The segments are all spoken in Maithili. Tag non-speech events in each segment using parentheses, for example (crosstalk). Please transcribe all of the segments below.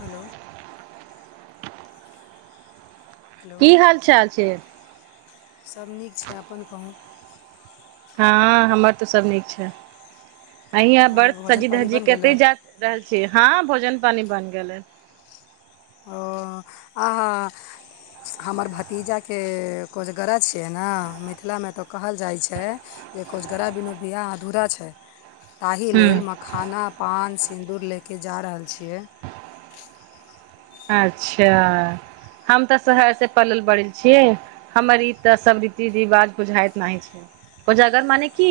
हेलो हेलो की हाल चाल छै सभ नीक छै अपन कहूँ हँ हमर तऽ सभ नीक छै अही आब बड़ आओर भोजन सजी पानि धजी बनि के कतै गेलक जायत रहल छी--हँ भोजन पानी बन गेलै ओ आहा हमर भतीजाके कोजगरा छियै ने मिथिलामे तऽ कहल जाइ छै जे कोजगरा बिनू बियाह अधूरा छै ताहि हूँ लेल मखाना पान सिन्दूर लेँ के जा रहल छियै अच्छा हम तऽ शहर से पलल बड़ल छियै हमर ई तऽ सब रीति रिवाज बुझाइत नाहि छै कोजागर माने की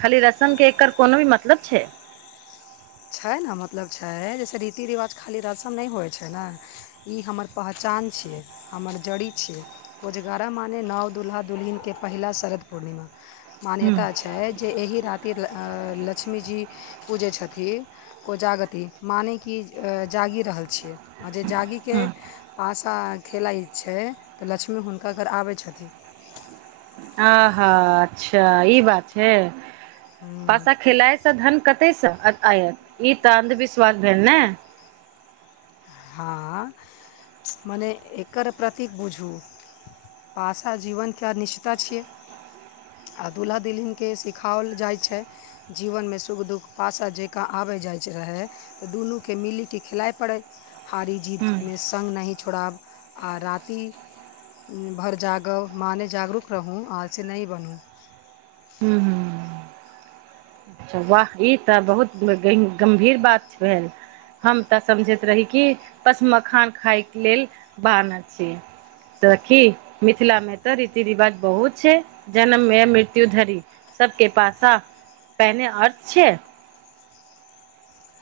खाली रस्म के एकर कोनो भी मतलब छै छै ने मतलब छै जैसे रीति रिवाज खाली रसम नय होइ छै न ई हमर पहचान छियै हमर जड़ी छियै कोजगरा माने नव दुल्हा दुल्हिनके पहिला शरद पूर्णिमा हूँ मान्यता छै जे एहि राति लक्ष्मीजी पूजै छथि कोजागति मानै कि जागि रहल छियै आ जे जागिके हूँ पासा खेलाइत छै तऽ लक्ष्मी हुनका घर आबैत छथि। आहा अच्छा ई बात छै पासा खिलाइ सँ धन कतेसँ आयल ई तऽ अन्धविश्वास भेल नै हँ मने एकर प्रतीक बुझू पासा जीवन के अनिश्चितता छियै आ दुल्हा दूलहिन केँ सिखाओल जाइत छै जीवनमे सुख दुःख पासा जकाँ आबत जाइत रहै तऽ दुनूकेँ मिलि कऽ खिलाइ पड़य हारी जीतमे संग नहि छोड़ब आ राति भर जागब मनेे जागरूक रहू आलसी नहि बनू हूँ हूँ वाह ई तऽ बहुत गहिं गम्भीर बात भेल हम तऽ समझैत रही कि बस मखान खायके लेल बाहाना छीय सखी मिथिला मे तऽ रीति रिवाज बहुत छै जनम से मृत्यु धरि सबके पासा पेने अर्थ छै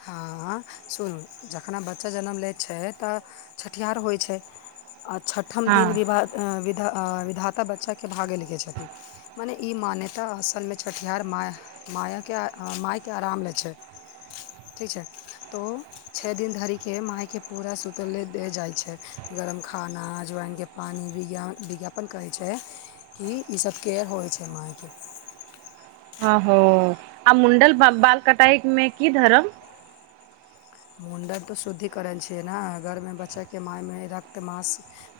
हँ सुनू जखन बच्चा जनम लै छै तऽ छठिहार होइ छै आ छठम हँ दिन विभ विध विधाता बच्चाकेँ भागय लखै छथिन मने ई मान्यता असलमे छटिहार म मायाके मायके आराम लै छै ठीक छै तऽ छओ दिन धरिके माायके पूरा सूतलले दे जाइत छै गरम खाना ज्वइनके पानी विज्ञापन करै छै कि ईसभ केयर होइ छै माइ के ह आ मुंडल बालकटाई मे की धरम मुण्डन तऽ शुद्धिकरण छियै ने अ घरमे बच्चाके मायमे रक्त मास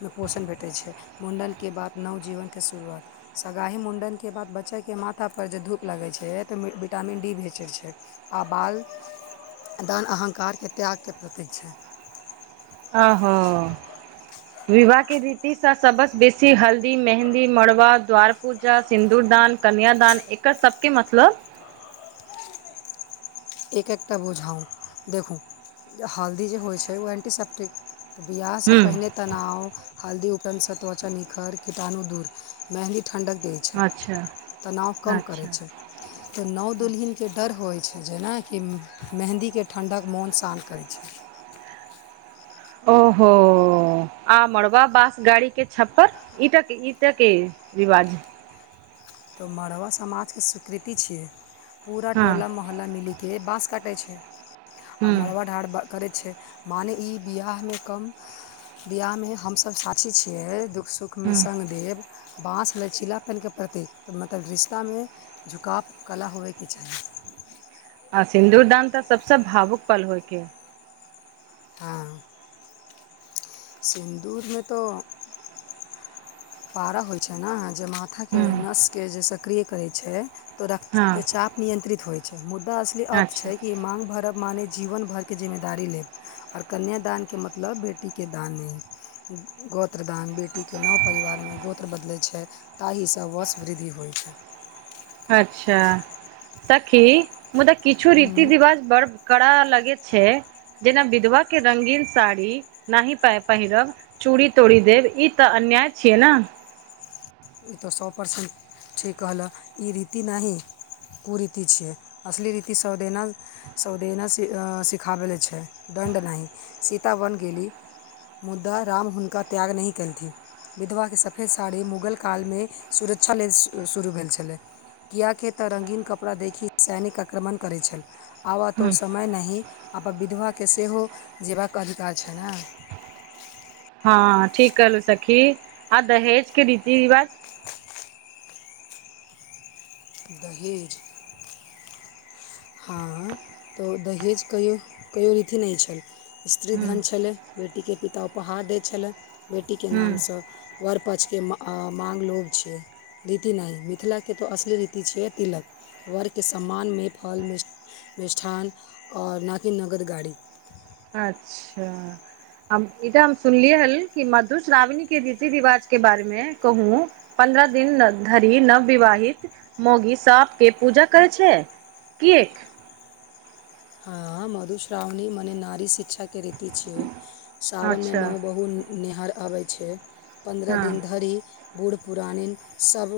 मे पोषण भेटैत छै मुण्डनके बाद नव जीवनके शुरुआत सगाही मुण्डनके बाद बच्चाके माथापर जे धूप लगैत छै तऽ विटामिन डी भेचैत छै आ बाल दान अह्कारके त्यागके प्रतीक छै आहा विवाहके रीतिसँ सबसँ बेसी हल्दी मेहन्दी मड़बा द्वारपूजा सिन्दूरदान कन्यादान एकर सबके मतलब एक एकटा बुझाउ देखू जे हल्दी जे होइत छै ओ एन्टीसेप्टि तऽ बियाहसँ हूँ पहिने तनाव हल्दी उपरधसँ त्वचा निखर कीटाणु दूर मेंहन्दी ठण्डक देत अच्छा तानाव कम अच्छा छे ज नाव दुल्हिन के अच्छा ठडर होइ छै जेनाकि मेहन्दीके ठण्डक मोन शान्त करै छै ओहो आ मड़बा बास गाड़ी के छप्पर ईटा ईटा के रिवाज तो मड़वा समाजके स्वीकृति छियै पूरा हँ टोला मो मोहल्ला मिलीके बाँस काटै छै आओ हूँ मड़बा ढार करै छै माने ई बिआहमे कम बिआाहमे हमसभ साथी छियै दुःख सुखमे हूँ संग देव बाँस भेलचीलापेनके प्रत मतलब रिश्तामे झुकाव कला होयके चाही आ सिन्दूुरदान तऽ सबसे भावुक पल होयके है हँ सिन्दूरमे तो पारा होइ छै ने जे माथाके हूँ नसके जे सक्रिय करै छै तऽ हँ रक्तचाप नियन्त्रित होइ छै मुद्दा असली अर्थ अच्छा छै कि माँग भरब माने जीवन भरिके जिम्मेदार लेब और कन्यादानके मतलब बेटीके दान नहि गोत्र दान बेटीके नव परिवारमे गोत्र बदलै छै ताहिसँ वश वृद्धि होइ छै! अच्छा सखी मुदा किछु रीति छै रिवाज बड़? कड़ा लगैत छै जेना विधवाके रंगीन साड़ी नाही पऽ पहिरब? चूड़ी तोड़ि देब ई तऽ अन्याय छियै ने? ई तऽ सौ परर्सेन्ट, ठीक कहलऽ ई रीति नाहि कु रीति छियै असली रीति सदेना, सवदेना सि सिखाबै के छै दण्ड नाहि सीतावन गेली, मुद्दा राम हुनका त्याग नहि केलथिन विधवा के सफेद साड़ी मुगल, काल मे सुरक्षा लेल शुरू भेल छलै! कियाकी तऽ रङ्गीन कपड़ा देखि सैनिक आक्रमण करैत छल, आबऽ तोऽ ओ समय नाहि आ विधवाके सेहो जीबाक अधिकार छै ने, हँ ठीक कहलू सखी आ दहेज के रीति रिवाज? दहेज, हँ तऽ दहेज कहियो कहियो रीति नहि छै स्त्रीधन हूँ छलय बेटीके पिता उपहार दै छलय बेटीके हुँ नामसँ वर पक्षके मांग लोभ छैै! रीति नहि मिथिला के तो असल रीति छियै तिलक वर के सम्मान मे, फल मि मिष्ठान आओर नाकि नगद गाड़ी, अच्छा हम ईता हम सुनलियै हन कि मधुश्रावणी के रीति रिवाज के बारे मे कहू पन्द्रह दिन धरि नविवाहित मौगी सप के पूजा करै छै। किएक हँ मधुश्रावणी मने नारी शिक्षा के रीति छियै साावनमे अच्छा नव बहु नेहार आबै छै पन्द्रह हँ दिन धरि बूढ़ पुरानिन सभ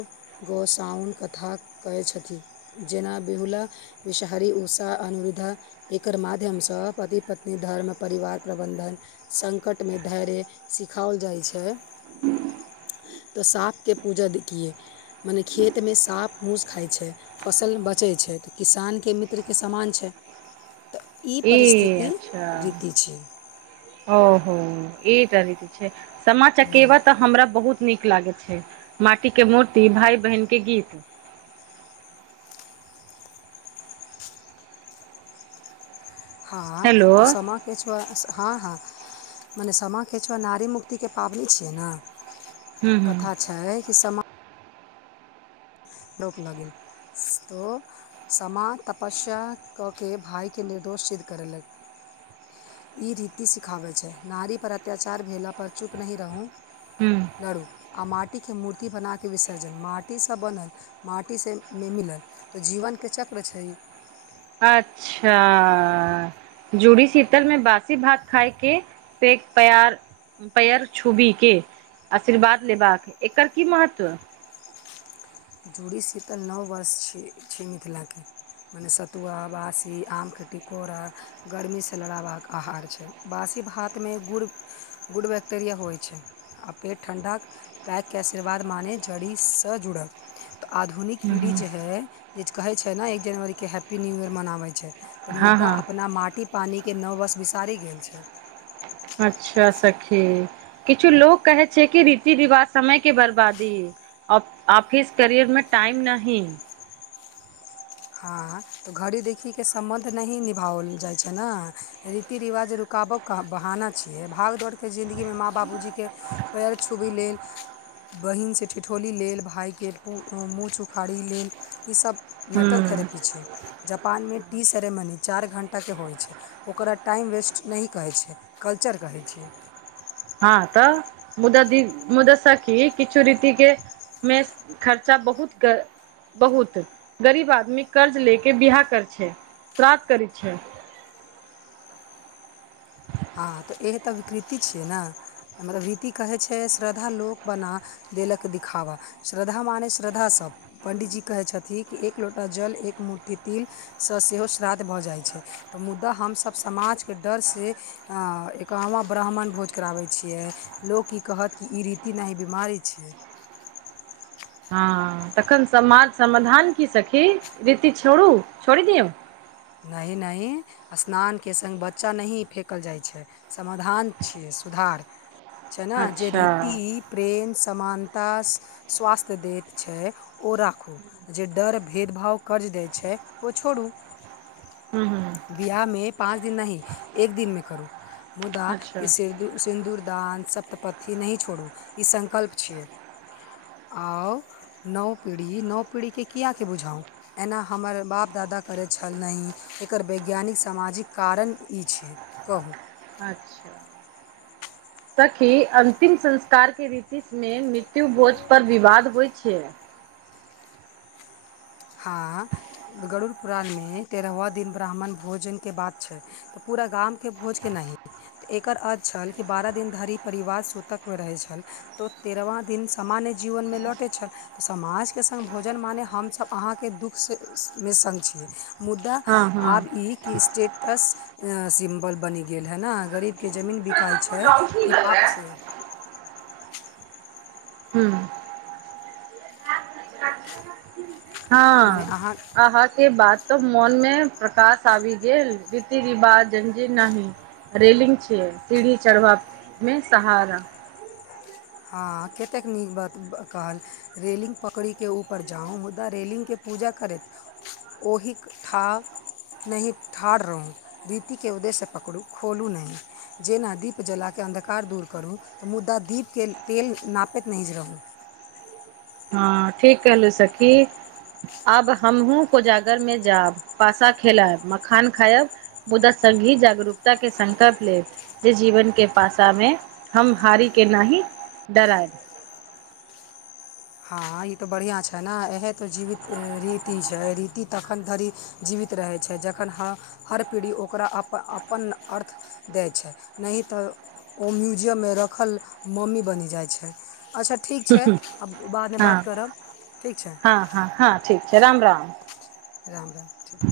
गोसाओन कथा कहै छथिन जेना बिहुला विषहरी उषा अनरुद्धा एकर माध्यमसँ पति पत्नी धर्म परिवार प्रबन्धन संकटमे धैर्य सिखाओल जाइ छै तऽ साँपके पूजा कियै मने खेतमे साँप मूस खाइत छै। फसल बचैत छै तऽ किसानके मित्रके समान छै। तऽ ई परिस्थिति अच्छा रीति छियै ओहो ईटा रीत छै सामा चकेवा तऽ हमरा बहुत नीक लागे छै माटी के मूर्ति भााय बहिन के गीत हँ हेलो तऽ समा किछो हँ हँ मने सामा किछो नारीमुक्तिके पाबनि छियै ने हुँ हुँ कथा छै कि समा दोक लगै इसतो समा तपस्या कऽ के भाइके निर्दोष सिद्ध करेलक ई रीति सिखाबै छै नारी पर अत्याचार भेला पर चुप नहि रहू (unintelligible) लड़ु आ माटिके मूर्ति बनाके विसर्जन माटीसँ बनल माटीसँ मे मिलल तऽ जीवनके चक्र छै अच्छा जूड़ी शीतल में बासी भात खाायके पेक पयार पयर छुबी केँ आशीर्वाद लेबाक एकर की महत्व जूड़ी सीतल नओ वर्ष छै छै मिथिलाकेँ- मने सतुआ बासी आम कऽ टिकोरा गर्मी से लड़बाक आहार छै बासी भात में गुड़ गुड़ बैक्टेरिया होइत छै आ पे ठण्डाक पैकके आशीर्वाद माने जड़ीसँ जुड़ल तऽ आधुनिक पीढ़ी जे हँ है जे कहै छै न एक जनवरीके हैप्पी न्यू ईयर मनाबै छै। तऽ मुद्दा हँ अपना माटि पानीकेँ नववर्ष बिसारि गेल छै अच्छा सखी किछु लोक कहै छै कि रीति रिवाज समय केँ बर्बादी अब आफिस करियर में टाइम नहीं- हँ तऽ घड़ी देखी केँ सम्बन्ध नहीं निभाओल जाइ छै न रीति रिवाज रुकाबक कहब बहाना छियै भागदौड़के जिन्दगीमे माँ बाबूजी केँ पैर छुबी लेल बहिनसँ ठिठौली लेल भाय केँ पु मुँह उखाड़ी लेल ईसभ मेटल हूँ थेरेपी छै जापान में टी सेरेमनी चार घण्टा केँ होइ छै। ओकरा टाइम वेस्ट नही कहैत छै कल्चर कहै छियै। हँ तऽ मुदा दी मुदा सखी किछु रीति केँ में खर्चा बहुत कऽ बहुत गरीब आदमी कर्ज लेके बियाह कर छै श्राद्ध करै छै। हँ तऽ इ तऽ विकृति छियै न हमरा रीति कहै छै श्रद्ध लोक बना देलक देखिखावा श्रद्धा मानै श्रद्धासभ पण्डीजी कहै छथिन कि एक लोटा जल एक मुठ्ठी तिल स सेहो श्राद्ध भऽ जाइत छै तऽ मुदा हमसभ समाज केँ डर से हँ एकाम्हा ब्राह्मण भोज कराबै छियै लोक ई कहत कि ई रीति नै बीमारी छियै। हँ तखन समाज समाधान की सखी रीति छोरु छोड़ि दियौ नहीं नहीं स्नानकेँ संगे बच्चा नहीं फेकल जाइ छै। समाधान छियै सुधार छै न जे अच्छा रीति। प्रेम समानता स्वास्थ्य दैत छै ओ राखू। जे डर भेदभाव कर्ज दै छै ओ छोरु हूँ हूँ बियाह में पाँच दिन नहीं एक दिन में करू मुदा अच्छा कि सिर सिन्दूरदान सप्तपथी नै छोरू ई संकल्प छियै। आओ। नव पीढ़ी नव पीढ़ीक के किया कऽ बुझाउ एना हमर बाप दादा करै छल नहीं एकर वैज्ञानिक सामाजिक कारण ई छै कहू। अच्छ (inaudible) सखी अन्तिम संस्कार केँ रीति। तीसमे मृत्यु भोज पर विवाद होइ छै। हँ गरुड़पुुरणमे तेरहव दिन ब्राह्मण भोजन केँ बात छै। तऽ पूरा गाम केँ भोज केँ नहीं तऽ एकर अर्थ छल कि बारह दिन धरि परिवार सूतक में रहै छल तऽ। तेरहवाँ दिन सामान्य जीवनमे लौटै छल तऽ समाजके संग भोजन माने हमसभ। अहाँके दुःखमे संग छियै मुद्दा हँ आब हँ ई कि स्टेट स सिम्पल बनि गेल है ने गरीब केँ जमीन बिकाइ छै ई पाप छै। (unintelligible) हऽ अहाँ केँ बात। तऽ मोन में प्रकाश आबि गेल रीति रिवा जेनाही। रेलिंग छीे सीढ़ी चढ़वा में सहारा। हँ कतेक नीक बात कहल रेलिंग पकड़िके ऊपर जाउ मुदा रेलिगकेँ पूजा करैत ओहिक ठाक। नहि ठाढ़ रहु रीति के उदय से पकड़ू खोलू नहि। जेना दीप जलाके अन्धकार दूर करू तऽ मुदा दीपके तेल नापैत नहि रहू। हँ ठीक कहलु सखी। अब हमहूँ कोजागर मे जाब पासा खेलाएब मखान खायब। मुदा संगही जागरूकताके संकल्प लेब। जी जीवन के पासामे हम हारी के नाहि डराएब। हँ ई तऽ बढ़ियाँ छै न इहे तऽ जीवित रीति छै रीति तखन धरि जीवित। रहै छै जखन ह हर पीढ़ी ओकरा अपन अर्थ। दै छै नहि तऽ ओ म्युजियममे रखल मम्मी बनि जाइ छै। अच्छा ठीक छै आब बादमे हँ बात। करब ठीक छै हँ हँ ठीक छै राम राम। राम राम ठीक।